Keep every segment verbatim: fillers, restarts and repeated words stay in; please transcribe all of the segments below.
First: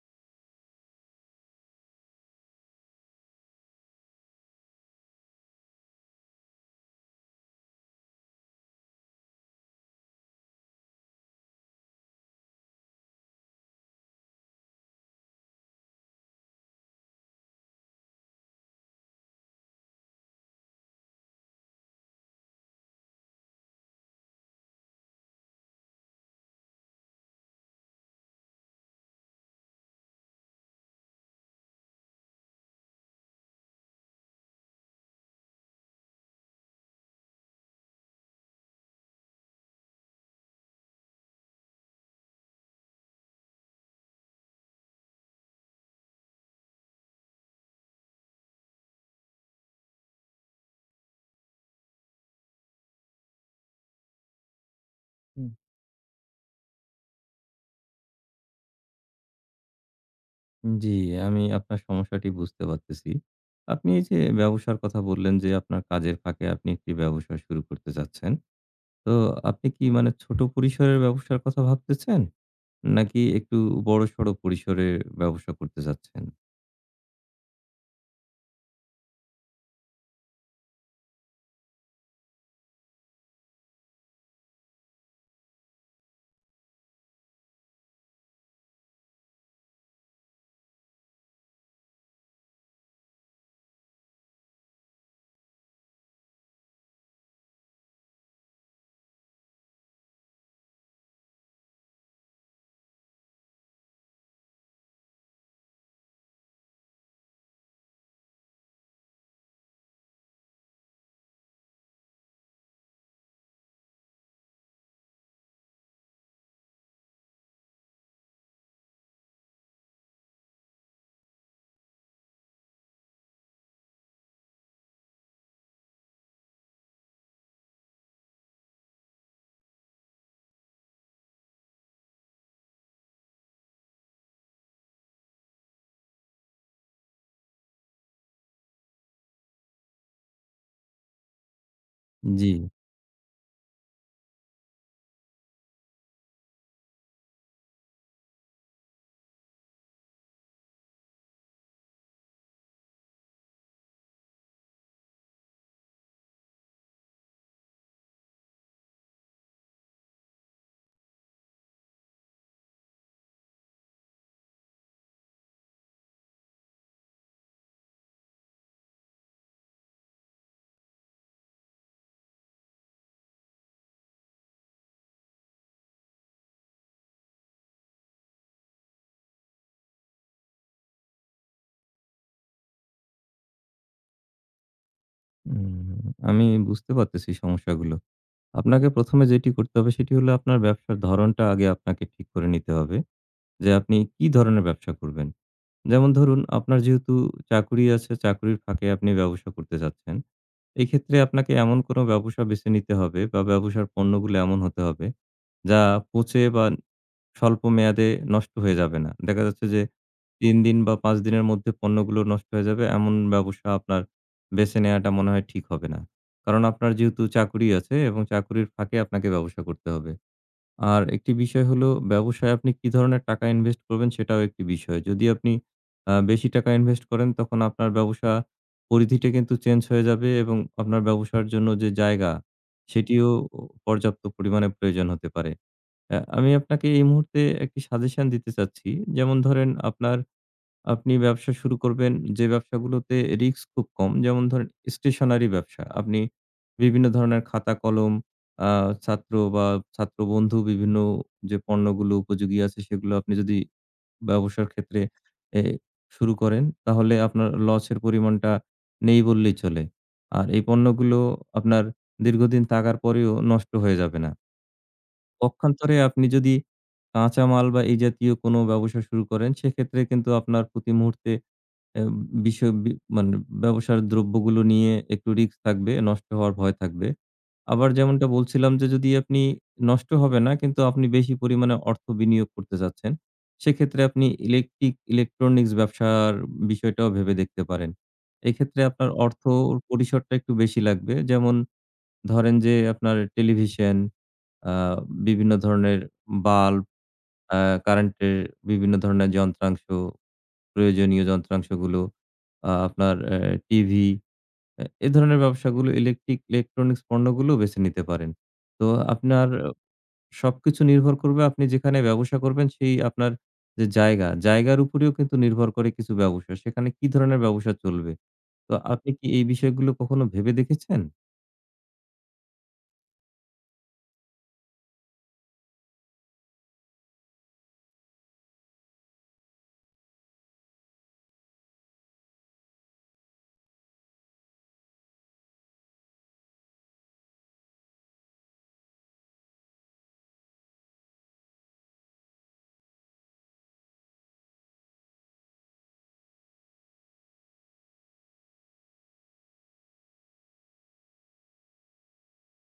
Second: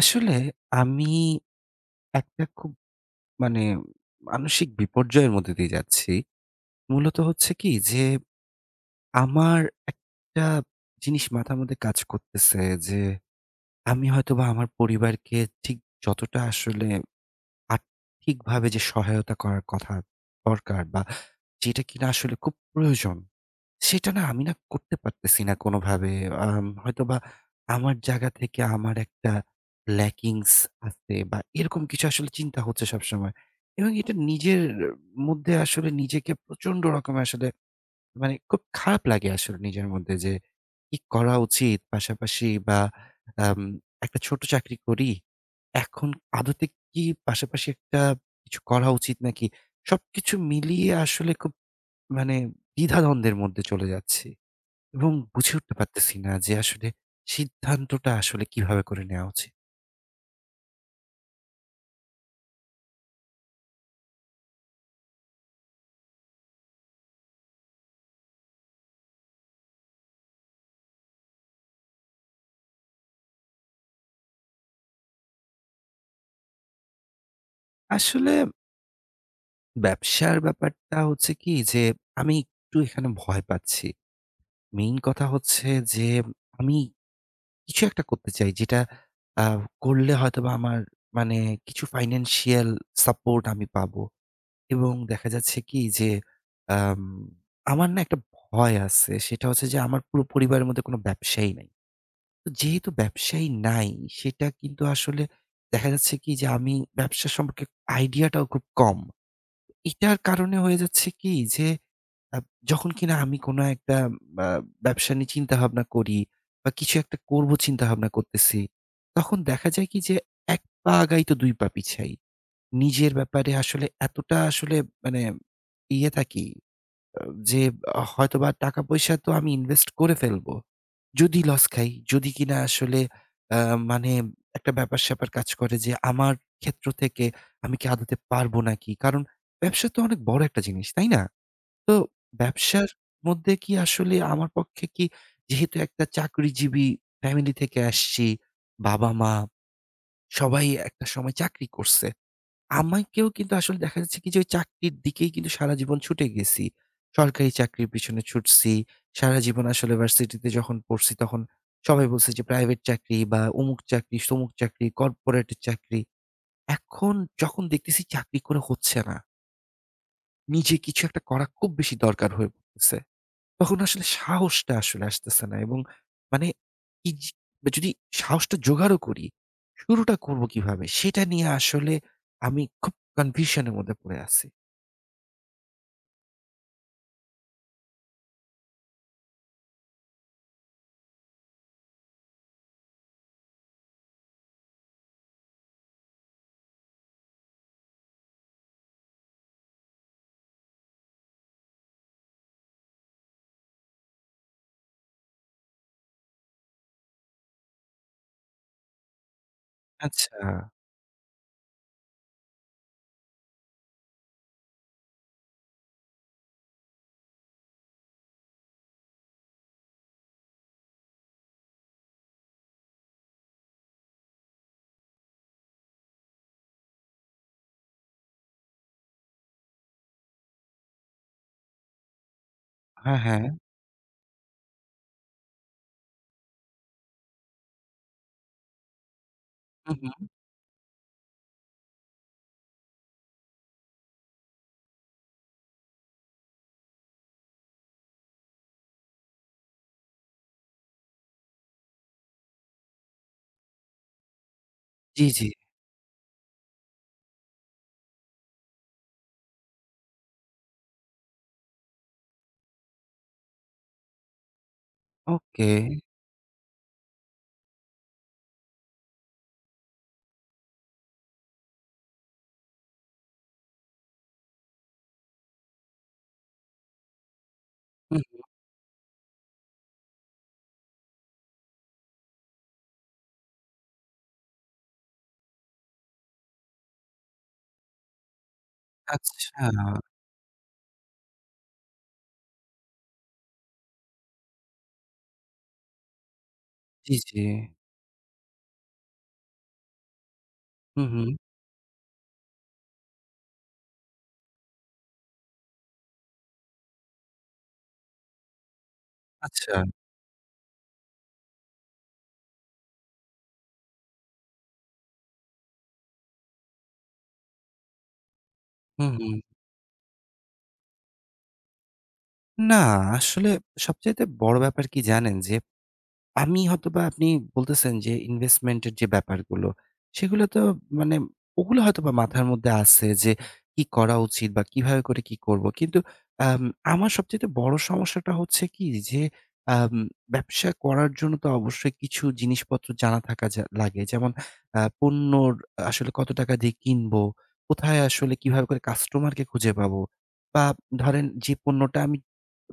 আসলে আমি একটা খুব মানে মানসিক বিপর্যয়ের মধ্যে দিয়ে যাচ্ছি। মূলত হচ্ছে কি যে আমার একটা জিনিস মাথার মধ্যে কাজ করতেছে যে আমি হয়তোবা আমার পরিবারকে ঠিক যতটা আসলে আর্থিকভাবে যে সহায়তা করার কথা দরকার বা যেটা কিনা আসলে খুব প্রয়োজন সেটা না আমি না করতে পারতেছি না কোনোভাবে। আম হয়তোবা আমার জায়গা থেকে আমার একটা ল্যাকিংস আছে বা এরকম কিছু আসলে চিন্তা হচ্ছে সবসময়। এবং এটা নিজের মধ্যে আসলে নিজেকে প্রচন্ড রকমের আসলে মানে খুব খারাপ লাগে আসলে নিজের মধ্যে যে কি করা উচিত? পাশাপাশি বা আম একটা ছোট চাকরি করি। এখন আদতে কি পাশাপাশি একটা কিছু করা উচিত নাকি? সবকিছু মিলিয়ে আসলে খুব মানে দ্বিধাদ্বন্দ্বের মধ্যে চলে যাচ্ছি এবং হুম। বুঝে উঠতে পারতেছি না যে আসলে সিদ্ধান্তটা আসলে কিভাবে করে নেওয়া উচিত। জি, আমি আপনার সমস্যাটি বুঝতে পারতেছি। আপনি এই যে ব্যবসার কথা বললেন যে আপনার কাজের ফাঁকে আপনি একটি ব্যবসা শুরু করতে চাচ্ছেন। তো আপনি কি মানে ছোট পরিসরের ব্যবসার কথা ভাবতেছেন? নাকি একটু বড়সড় পরিসরে ব্যবসা করতে চাচ্ছেন? আসলে ব্যবসার ব্যাপারটা হচ্ছে কি যে আমি একটু এখানে ভয় পাচ্ছি। মেইন কথা হচ্ছে যে আমি কিছু একটা করতে চাই যেটা আ করলে হয়তোবা আমার মানে কিছু ফাইন্যান্সিয়াল সাপোর্ট আমি পাবো এবং দেখা যাচ্ছে কি যে আম আমার না একটা ভয় আছে সেটা হচ্ছে যে আমার পুরো পরিবারের মধ্যে কোনো ব্যবসায়ী নাই। তো যেহেতু ব্যবসায়ী নাই, সেটা কিন্তু আসলে দেখা যাচ্ছে কি যে আমি ব্যবসা সম্পর্কে আইডিয়াটাও খুব কম। এটার কারণে হয়ে যাচ্ছে কি যে আ যখন কিনা আমি কোনো একটা আ ব্যবসা নিয়ে চিন্তাভাবনা করি বা কিছু একটা করব চিন্তাভাবনা করতেছি, তখন দেখা যায় কি যে এক পা আগাই তো দুই পা পিছাই। নিজের ব্যাপারে আসলে এতটা আসলে মানে ইয়ে থাকি আহ, যে হয়তোবা টাকা পয়সা তো আমি ইনভেস্ট করে ফেলবো। যদি লস খাই, যদি কিনা আসলে আ মানে একটা ব্যাপার-স্যাপার কাজ করে যে আমার ক্ষেত্র থেকে আমি কি আদতে পারব নাকি? কারণ ব্যবসা তো অনেক বড় একটা জিনিস, তাই না? তো জি। ব্যবসার মধ্যে কি আসলে আমার পক্ষে কি যেহেতু একটা চাকরিজীবী ফ্যামিলি থেকে আসছি, বাবা-মা সবাই একটা সময় চাকরি করছে। আমাকেও কিন্তু আসলে দেখা যাচ্ছে কি যে ওই চাকরির দিকেই কিন্তু সারা জীবন ছুটে গেছি। সরকারি চাকরির পিছনে ছুটছি। সারা জীবন আসলে ভার্সিটিতে যখন পড়ছি তখন সবাই বলছে যে প্রাইভেট চাকরি বা অমুক চাকরি, তমুক চাকরি, কর্পোরেটের চাকরি। এখন যখন দেখতেছি চাকরি করে হচ্ছে না। নিজে কিছু একটা করা খুব বেশি দরকার হয়ে পড়তেছে। তখন আসলে সাহসটা আসলে আসতেছে না এবং মানে এই যে যদি সাহসটা জোগাড়ও করি, শুরুটা করব কিভাবে? সেটা নিয়ে আসলে আমি খুব কনফিউশন এর মধ্যে পড়ে আছি। উম আমি বুঝতে পারতেছি সমস্যাগুলো। আপনাকে প্রথম এ যেটি করতে হবে সেটি হলো, আপনার ব্যবসার ধরনটা আগে আপনাকে ঠিক করে নিতে হবে। যে আপনি কি ধরনের ব্যবসা করবেন? যেমন ধরুন, আপনার যেহেতু চাকুরি আছে, চাকুরির ফাঁকে আপনি ব্যবসা করতে চাচ্ছেন। এক্ষেত্রে আপনাকে এমন কোনো ব্যবসা বেছে নিতে হবে বা ব্যবসার পণ্যগুলো এমন হতে হবে যা পচে বা স্বল্প মেয়াদে নষ্ট হয়ে যাবে না। দেখা যাচ্ছে যে, আচ্ছা। তিন দিন বা পাঁচ দিনের মধ্যে পণ্যগুলো নষ্ট হয়ে যাবে এমন ব্যবসা আপনার বেছে নেয়াটা মনে হয় ঠিক হবে না। কারণ আপনার যেহেতু চাকুরি আছে এবং চাকুরির ফাঁকে আপনাকে ব্যবসা করতে হবে। আর একটি বিষয় হলো, ব্যবসায় আপনি কি ধরনের টাকা ইনভেস্ট করবেন সেটাও একটি বিষয়। যদি আপনি আ বেশি টাকা ইনভেস্ট করেন, তখন আপনার ব্যবসা পরিধিটা কিন্তু চেঞ্জ হয়ে যাবে এবং আপনার ব্যবসার জন্য যে জায়গা হ্যাঁ, সেটিও হ্যাঁ। ও পর্যাপ্ত পরিমাণে প্রয়োজন হতে পারে। অ্যা আমি আপনাকে এই মুহূর্তে একটি সাজেশন দিতে চাচ্ছি। যেমন ধরেন, হুম, আপনার হুম। আপনি ব্যবসা শুরু করবেন যে ব্যবসাগুলোতে রিস্ক খুব কম। যেমন ধরেন, স্টেশনারি ব্যবসা। আপনি বিভিন্ন ধরনের খাতা, কলম, আ ছাত্র বা ছাত্র বন্ধু বিভিন্ন যে পণ্যগুলো উপযোগী আছে, সেগুলো আপনি যদি ব্যবসার ক্ষেত্রে জি, জি। এ শুরু করেন, তাহলে আপনার লসের পরিমাণটা নেই বললেই চলে। আর এই পণ্যগুলো আপনার দীর্ঘদিন থাকার পরেও নষ্ট হয়ে যাবে না। ওকে। পক্ষান্তরে আপনি যদি কাঁচামাল বা এই জাতীয় কোনো ব্যবসা শুরু করেন, সেক্ষেত্রে কিন্তু আপনার প্রতি মুহূর্তে অ্যা বিষয় বি মানে ব্যবসার দ্রব্যগুলো নিয়ে একটু রিস্ক থাকবে, নষ্ট হওয়ার ভয় থাকবে। আবার হুম, যেমনটা বলছিলাম, যে যদি আপনি নষ্ট হবে না কিন্তু আপনি বেশি পরিমাণে অর্থ বিনিয়োগ করতে চাচ্ছেন, সেক্ষেত্রে আপনি ইলেকট্রিক ইলেকট্রনিক্স ব্যবসার বিষয়টাও ভেবে দেখতে পারেন। এক্ষেত্রে আপনার আচ্ছা। অর্থর পরিসরটা একটু বেশি লাগবে। যেমন ধরেন যে, আপনার টেলিভিশন, আ বিভিন্ন ধরনের বাল্ব, জি, জি। আ কারেন্টের বিভিন্ন ধরনের যন্ত্রাংশ, হুম, প্রয়োজনীয় হুম। যন্ত্রাংশগুলো, আ আপনার অ্যা টিভি, অ্যা এ ধরনের ব্যবসাগুলো, ইলেকট্রিক ইলেকট্রনিক্স পণ্যগুলো বেছে নিতে পারেন। তো আপনার আচ্ছা। আহ, সবকিছু নির্ভর করবে আপনি যেখানে ব্যবসা করবেন সেই আপনার যে জায়গা, জায়গার উপরেও কিন্তু নির্ভর করে কিছু ব্যবসা। সেখানে কি ধরনের ব্যবসা চলবে? তো আপনি হুম, কি হুম। এই বিষয়গুলো কখনো ভেবে দেখেছেন? না, আসলে সবচাইতে বড় ব্যাপার কি জানেন? যে আমি হয়তোবা আপনি বলতেছেন যে ইনভেস্টমেন্ট এর যে ব্যাপারগুলো, সেগুলো তো মানে ওগুলো হয়তোবা মাথার মধ্যে আছে যে কি করা উচিত বা কিভাবে করে কি করব। কিন্তু আম আমার সবচাইতে বড় সমস্যাটা হচ্ছে কি যে আম ব্যবসা করার জন্য তো অবশ্যই কিছু জিনিসপত্র জানা থাকা যা লাগে। যেমন আ পণ্যর আসলে কত টাকা দিয়ে কিনবো? কোথায় আসলে কিভাবে করে কাস্টমারকে খুঁজে পাবো? বা ধরেন যে পণ্যটা আমি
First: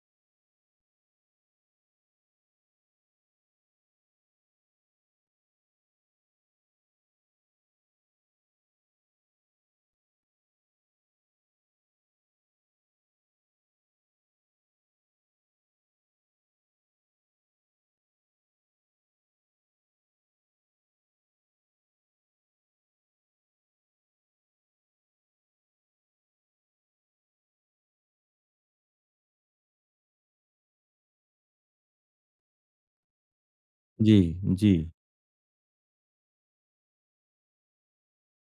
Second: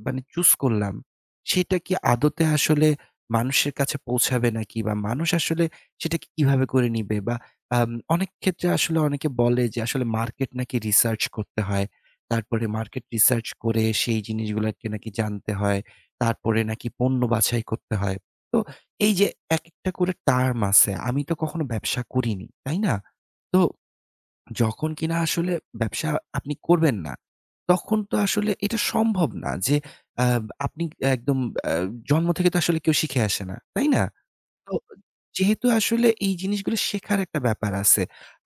মানে চুজ করলাম, সেটা কি আদতে আসলে মানুষের কাছে পৌঁছাবে নাকি বা মানুষ আসলে সেটাকে কিভাবে করে নিবে? বা আম অনেক ক্ষেত্রে আসলে অনেকে বলে যে আসলে মার্কেট নাকি রিসার্চ করতে হয়। তারপরে মার্কেট রিসার্চ করে সেই জিনিসগুলাকে নাকি জানতে হয়। তারপরে নাকি পণ্য বাছাই করতে হয়। তো এই যে একেকটা করে টার্ম আছে, আমি তো কখনো ব্যবসা করিনি, তাই না? তো যখন কিনা আসলে ব্যবসা আপনি করবেন না, তখন তো আসলে এটা সম্ভব না যে আ আপনি একদম আ জন্ম থেকে তো আসলে কেউ শিখে আসে না। তাই না? জি, জি, তো যেহেতু আসলে এই জিনিসগুলো শেখার একটা ব্যাপার আছে।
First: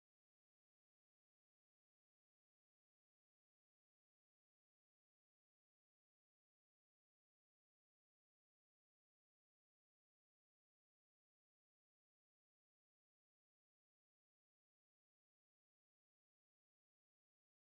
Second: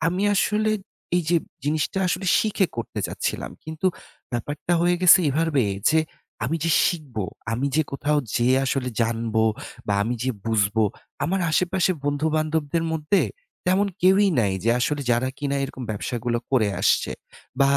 আমি আসলে এই যে জিনিসটা আসলে শিখে করতে চাচ্ছিলাম। কিন্তু ব্যাপারটা হয়ে গেছে এভাবে যে আমি যে শিখবো, আমি যে কোথাও যেয়ে আসলে জানবো বা আমি যে বুঝবো, আমার আশেপাশে বন্ধু-বান্ধবদের মধ্যে তেমন কেউই নাই যে আসলে যারা কিনা এরকম ব্যবসাগুলো করে আসছে। বা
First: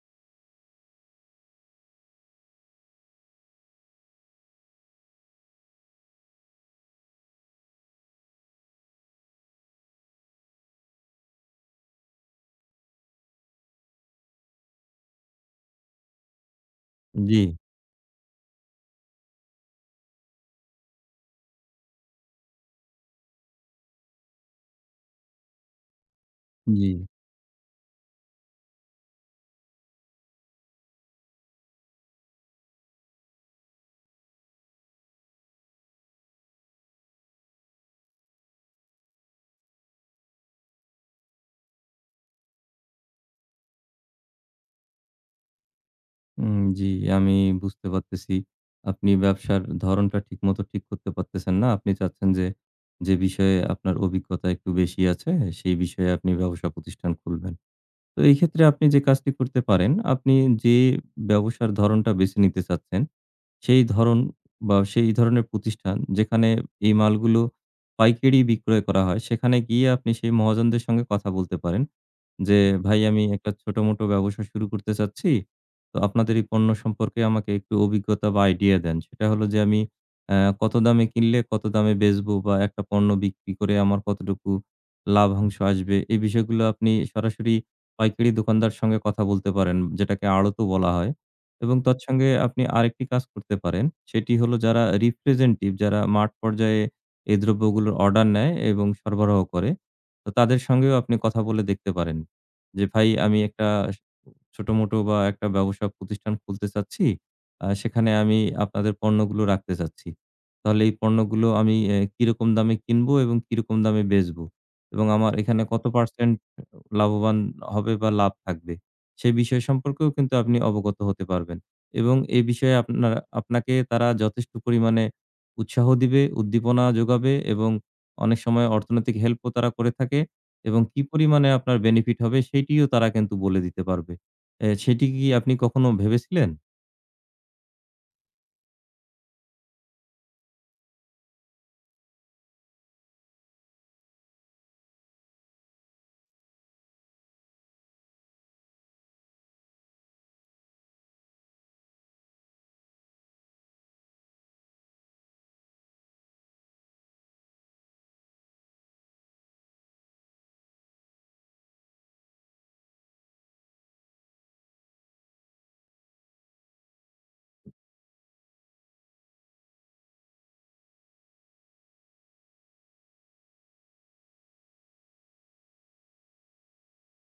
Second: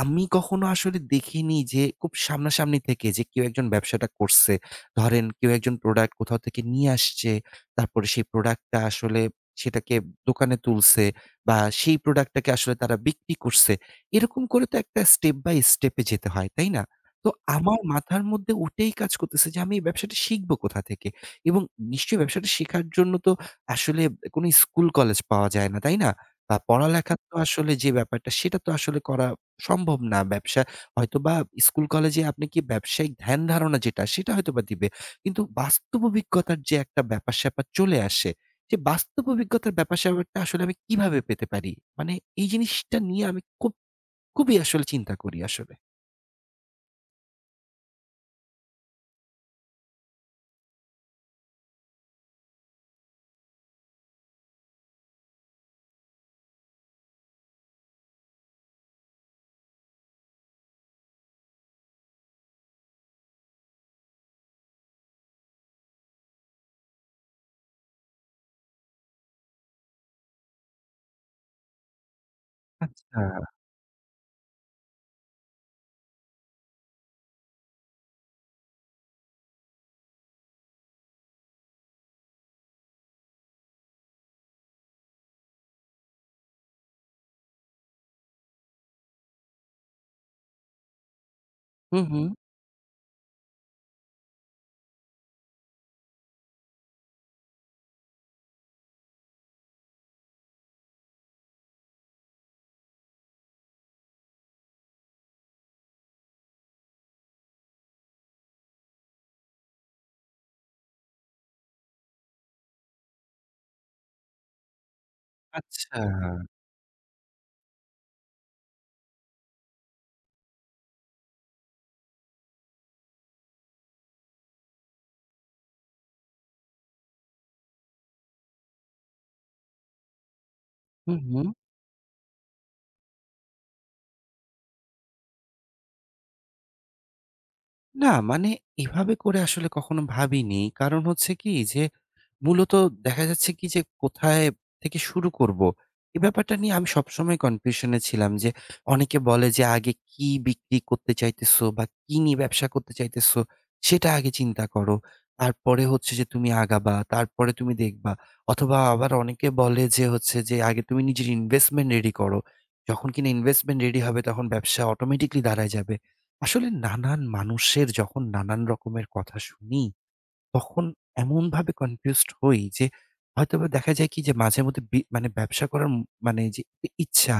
আমি কখনো আসলে দেখিনি যে খুব সামনাসামনি থেকে যে কেউ একজন ব্যবসাটা করছে। ধরেন কেউ একজন প্রোডাক্ট কোথাও থেকে নিয়ে আসছে। তারপরে সেই প্রোডাক্টটা আসলে সেটাকে দোকানে তুলছে বা সেই প্রোডাক্টটাকে আসলে তারা বিক্রি করছে। এরকম করে তো একটা স্টেপ বাই স্টেপে যেতে হয়, তাই না? তো জি। আমার মাথার মধ্যে ওটাই কাজ করতেছে যে আমি এই ব্যবসাটা শিখব কোথা থেকে? এবং নিশ্চয়ই ব্যবসাটা শেখার জন্য তো আসলে কোনো স্কুল কলেজ পাওয়া যায় না, তাই না? বা জি। পড়ালেখার তো আসলে যে ব্যাপারটা সেটা তো আসলে করা সম্ভব না। ব্যবসা হয়তোবা স্কুল কলেজে আপনি কি ব্যবসায়িক ধ্যান ধারণা যেটা সেটা হয়তোবা দিবে। কিন্তু বাস্তব অভিজ্ঞতার যে একটা ব্যাপার-স্যাপার চলে আসে, যে বাস্তব অভিজ্ঞতার ব্যাপার-স্যাপারটা আসলে আমি কিভাবে পেতে পারি? মানে এই জিনিসটা নিয়ে আমি খুব খুবই আসলে চিন্তা করি আসলে। উম জি, আমি বুঝতে পারতেছি। আপনি ব্যবসার ধরনটা ঠিকমতো ঠিক করতে পারতেছেন না। আপনি চাচ্ছেন যে, যে বিষয়ে আপনার অভিজ্ঞতা একটু বেশি আছে, সেই বিষয়ে আপনি ব্যবসা প্রতিষ্ঠান খুলবেন। তো এই ক্ষেত্রে আপনি যে কাজটি করতে পারেন, আপনি যে ব্যবসার ধরনটা বেছে নিতে চাচ্ছেন, সেই ধরন বা সেই ধরনের প্রতিষ্ঠান যেখানে এই মালগুলো পাইকারি বিক্রয় করা হয়, সেখানে গিয়ে আপনি সেই মহাজনদের সঙ্গে কথা বলতে পারেন। যে, "ভাই, আচ্ছা। আমি একটা ছোট-মোটো ব্যবসা শুরু করতে চাচ্ছি। তো আপনাদের এই পণ্য সম্পর্কে আমাকে একটু অভিজ্ঞতা বা আইডিয়া দেন।" সেটা হলো, যে আমি অ্যা কত দামে কিনলে কত দামে বেচবো, বা একটা পণ্য বিক্রি করে আমার কতটুকু লাভাংশ আসবে? এই বিষয়গুলো আপনি সরাসরি পাইকারি দোকানদার সঙ্গে কথা বলতে পারেন, যেটাকে আড়তও বলা হয়। এবং হুম, হুম। তৎসঙ্গে আপনি আরেকটি কাজ করতে পারেন। সেটি হলো, যারা রিপ্রেজেন্টেটিভ, যারা মাঠ পর্যায়ে এই দ্রব্যগুলোর অর্ডার নেয় এবং সরবরাহ করে, তো তাদের সঙ্গেও আপনি কথা বলে দেখতে পারেন। যে, ভাই আমি একটা ছোটমোটো বা একটা ব্যবসা প্রতিষ্ঠান খুলতে চাচ্ছি। আ সেখানে আমি আপনাদের পণ্যগুলো রাখতে চাচ্ছি। তাহলে এই পণ্যগুলো আমি এ কিরকম দামে কিনবো এবং কিরকম দামে বেচবো? এবং আমার এখানে কত আচ্ছা। পার্সেন্ট লাভবান হবে বা লাভ থাকবে? সে বিষয় সম্পর্কেও কিন্তু আপনি অবগত হতে পারবেন। এবং এ বিষয়ে আপনারা আপনাকে তারা যথেষ্ট পরিমাণে উৎসাহ দিবে, উদ্দীপনা যোগাবে এবং অনেক সময় অর্থনৈতিক হেল্পও তারা করে থাকে, এবং কি হুম, হুম। পরিমাণে আপনার বেনিফিট হবে সেইটিও তারা কিন্তু বলে দিতে পারবে। এ সেটি কি আপনি কখনো ভেবেছিলেন? না মানে এভাবে করে আসলে কখনো ভাবিনি। কারণ হচ্ছে কি যে মূলত দেখা যাচ্ছে কি যে কোথায় থেকে শুরু করব? এ ব্যাপারটা নিয়ে আমি সবসময় কনফিউশন এ ছিলাম যে অনেকে বলে যে, "আগে কি বিক্রি করতে চাইতেছো বা কি নিয়ে ব্যবসা করতে চাইতেছো সেটা আগে চিন্তা করো। তারপরে হচ্ছে যে তুমি আগাবা, তারপরে তুমি দেখবা।" অথবা আবার অনেকে বলে যে হচ্ছে যে, "আগে তুমি নিজের ইনভেস্টমেন্ট রেডি করো। যখন কিনা ইনভেস্টমেন্ট রেডি হবে তখন ব্যবসা অটোমেটিক্যালি দাঁড়ায় যাবে।" আসলে নানান মানুষের যখন নানান রকমের কথা শুনি তখন এমনভাবে কনফিউজড হই যে হয়তোবা দেখা যায় কি যে মাঝেমধ্যে বি মানে ব্যবসা করার ম মানে যে ই ইচ্ছা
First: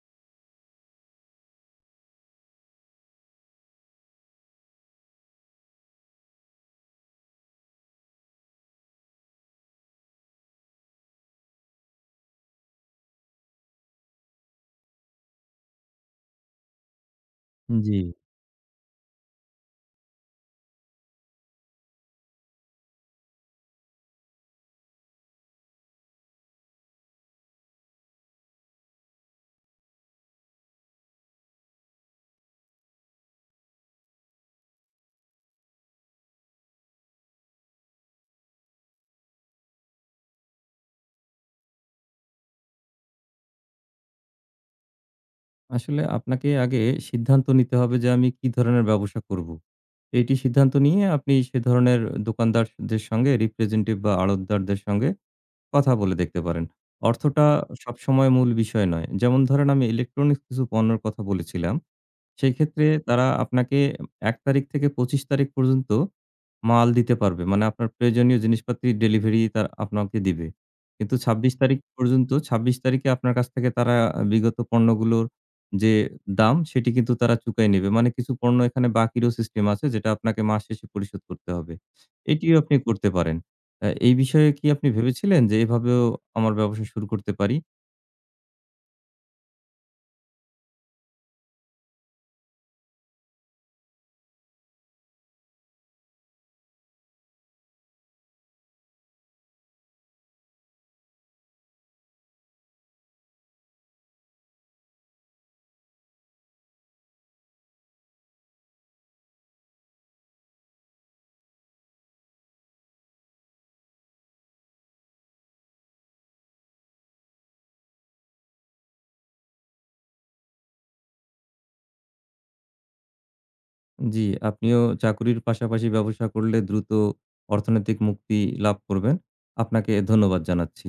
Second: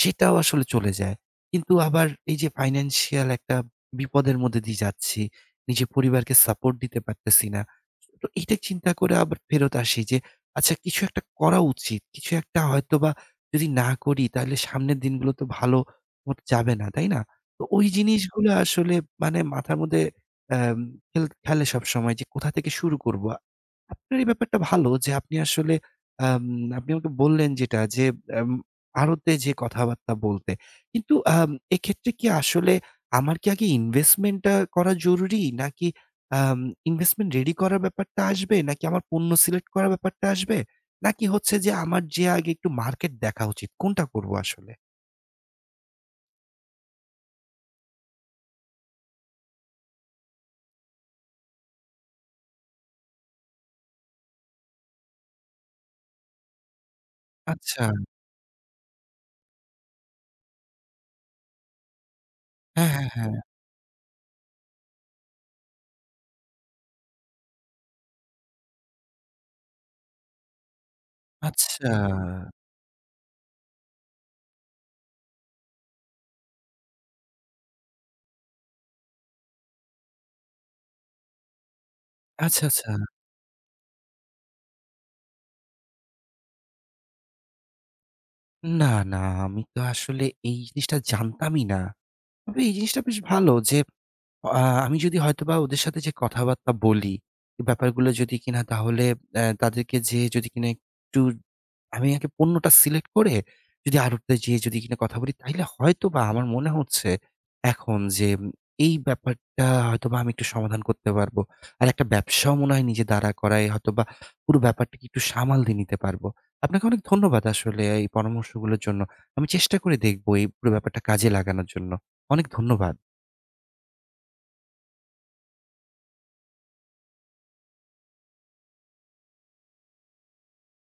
সেটাও আসলে চলে যায়। কিন্তু আবার এই যে ফাইন্যান্সিয়াল একটা বিপদের মধ্যে দিয়ে যাচ্ছি, নিজের পরিবারকে সাপোর্ট দিতে পারতেছি না। তো এইটা চিন্তা করে আবার ফেরত আসি যে আচ্ছা কিছু একটা করা উচিত। কিছু একটা হয়তোবা যদি না করি তাহলে সামনের দিনগুলো তো ভালো মত যাবে না, তাই না? তো ওই জি। জিনিসগুলো আসলে মানে মাথার মধ্যে অ্যাম খেল খেলে সবসময় যে কোথা থেকে শুরু করব? আপনার এই ব্যাপারটা ভালো যে আপনি আসলে আম আপনি আমাকে বললেন যেটা যে আম আড়তে যেয়ে কথাবার্তা বলতে। কিন্তু আম এক্ষেত্রে কি আসলে আমার কি আগে ইনভেস্টমেন্ট টা করা জরুরি? নাকি আম ইনভেস্টমেন্ট রেডি করার ব্যাপারটা আসবে? নাকি আমার পণ্য সিলেক্ট করার ব্যাপারটা আসবে? নাকি হচ্ছে যে আমার যেয়ে আগে একটু মার্কেট দেখা উচিত? কোনটা করব আসলে? আসলে আপনাকে আগে সিদ্ধান্ত নিতে হবে যে, আমি কি ধরনের ব্যবসা করব। এটি সিদ্ধান্ত নিয়ে আপনি সে ধরনের দোকানদারদের সঙ্গে, Representative বা আড়তদারদের সঙ্গে কথা বলে দেখতে পারেন। অর্থটা আচ্ছা। সবসময় মূল বিষয় নয়। যেমন ধরেন, আমি ইলেকট্রনিক্স কিছু পণ্যের কথা বলেছিলাম। সেই ক্ষেত্রে হ্যাঁ, হ্যাঁ, তারা হ্যাঁ। আপনাকে এক তারিখ থেকে পঁচিশ তারিখ পর্যন্ত মাল দিতে পারবে। মানে আপনার প্রয়োজনীয় জিনিসপাতির ডেলিভারি তার আপনাকে দিবে। কিন্তু ২৬ তারিখ আচ্ছা। পর্যন্ত ছাব্বিশ তারিখে আপনার কাছ থেকে তারা বিগত পণ্যগুলোর যে দাম, সেটি কিন্তু তারা চুকায় নেবে। মানে কিছু পণ্য এখানে বাকিরও সিস্টেম আছে, যেটা আপনাকে মাস শেষে পরিশোধ করতে হবে। এটিও আচ্ছা, আপনি আচ্ছা। করতে পারেন। আ এই বিষয়ে কি আপনি ভেবেছিলেন যে, এভাবেও আমার ব্যবসা শুরু করতে পারি? না, না। আমি তো আসলে এই জিনিসটা জানতামই না। তবে এই জিনিসটা বেশ ভালো যে আ আমি যদি হয়তোবা ওদের সাথে যে কথাবার্তা বলি, এই ব্যাপারগুলো যদি কিনা তাহলে অ্যা তাদেরকে যেয়ে যদি কিনা একটু আমি আগে পণ্যটা সিলেক্ট করে যদি আড়তটা যেয়ে যদি কিনা কথা বলি, তাইলে হয়তোবা আমার মনে হচ্ছে এখন যে উম, এই ব্যাপারটা হয়তোবা আমি একটু সমাধান করতে পারবো। আর একটা ব্যবসাও মনে হয় নিজে দাঁড়া করায় হয়তোবা পুরো ব্যাপারটাকে একটু সামাল দিয়ে নিতে পারবো। আপনাকে অনেক ধন্যবাদ আসলে এই পরামর্শগুলোর জন্য। আমি চেষ্টা করে দেখবো এই পুরো ব্যাপারটা কাজে লাগানোর জন্য। অনেক ধন্যবাদ। জি, আপনিও চাকুরির পাশাপাশি ব্যবসা করলে দ্রুত অর্থনৈতিক মুক্তি লাভ করবেন। আপনাকে ধন্যবাদ জানাচ্ছি।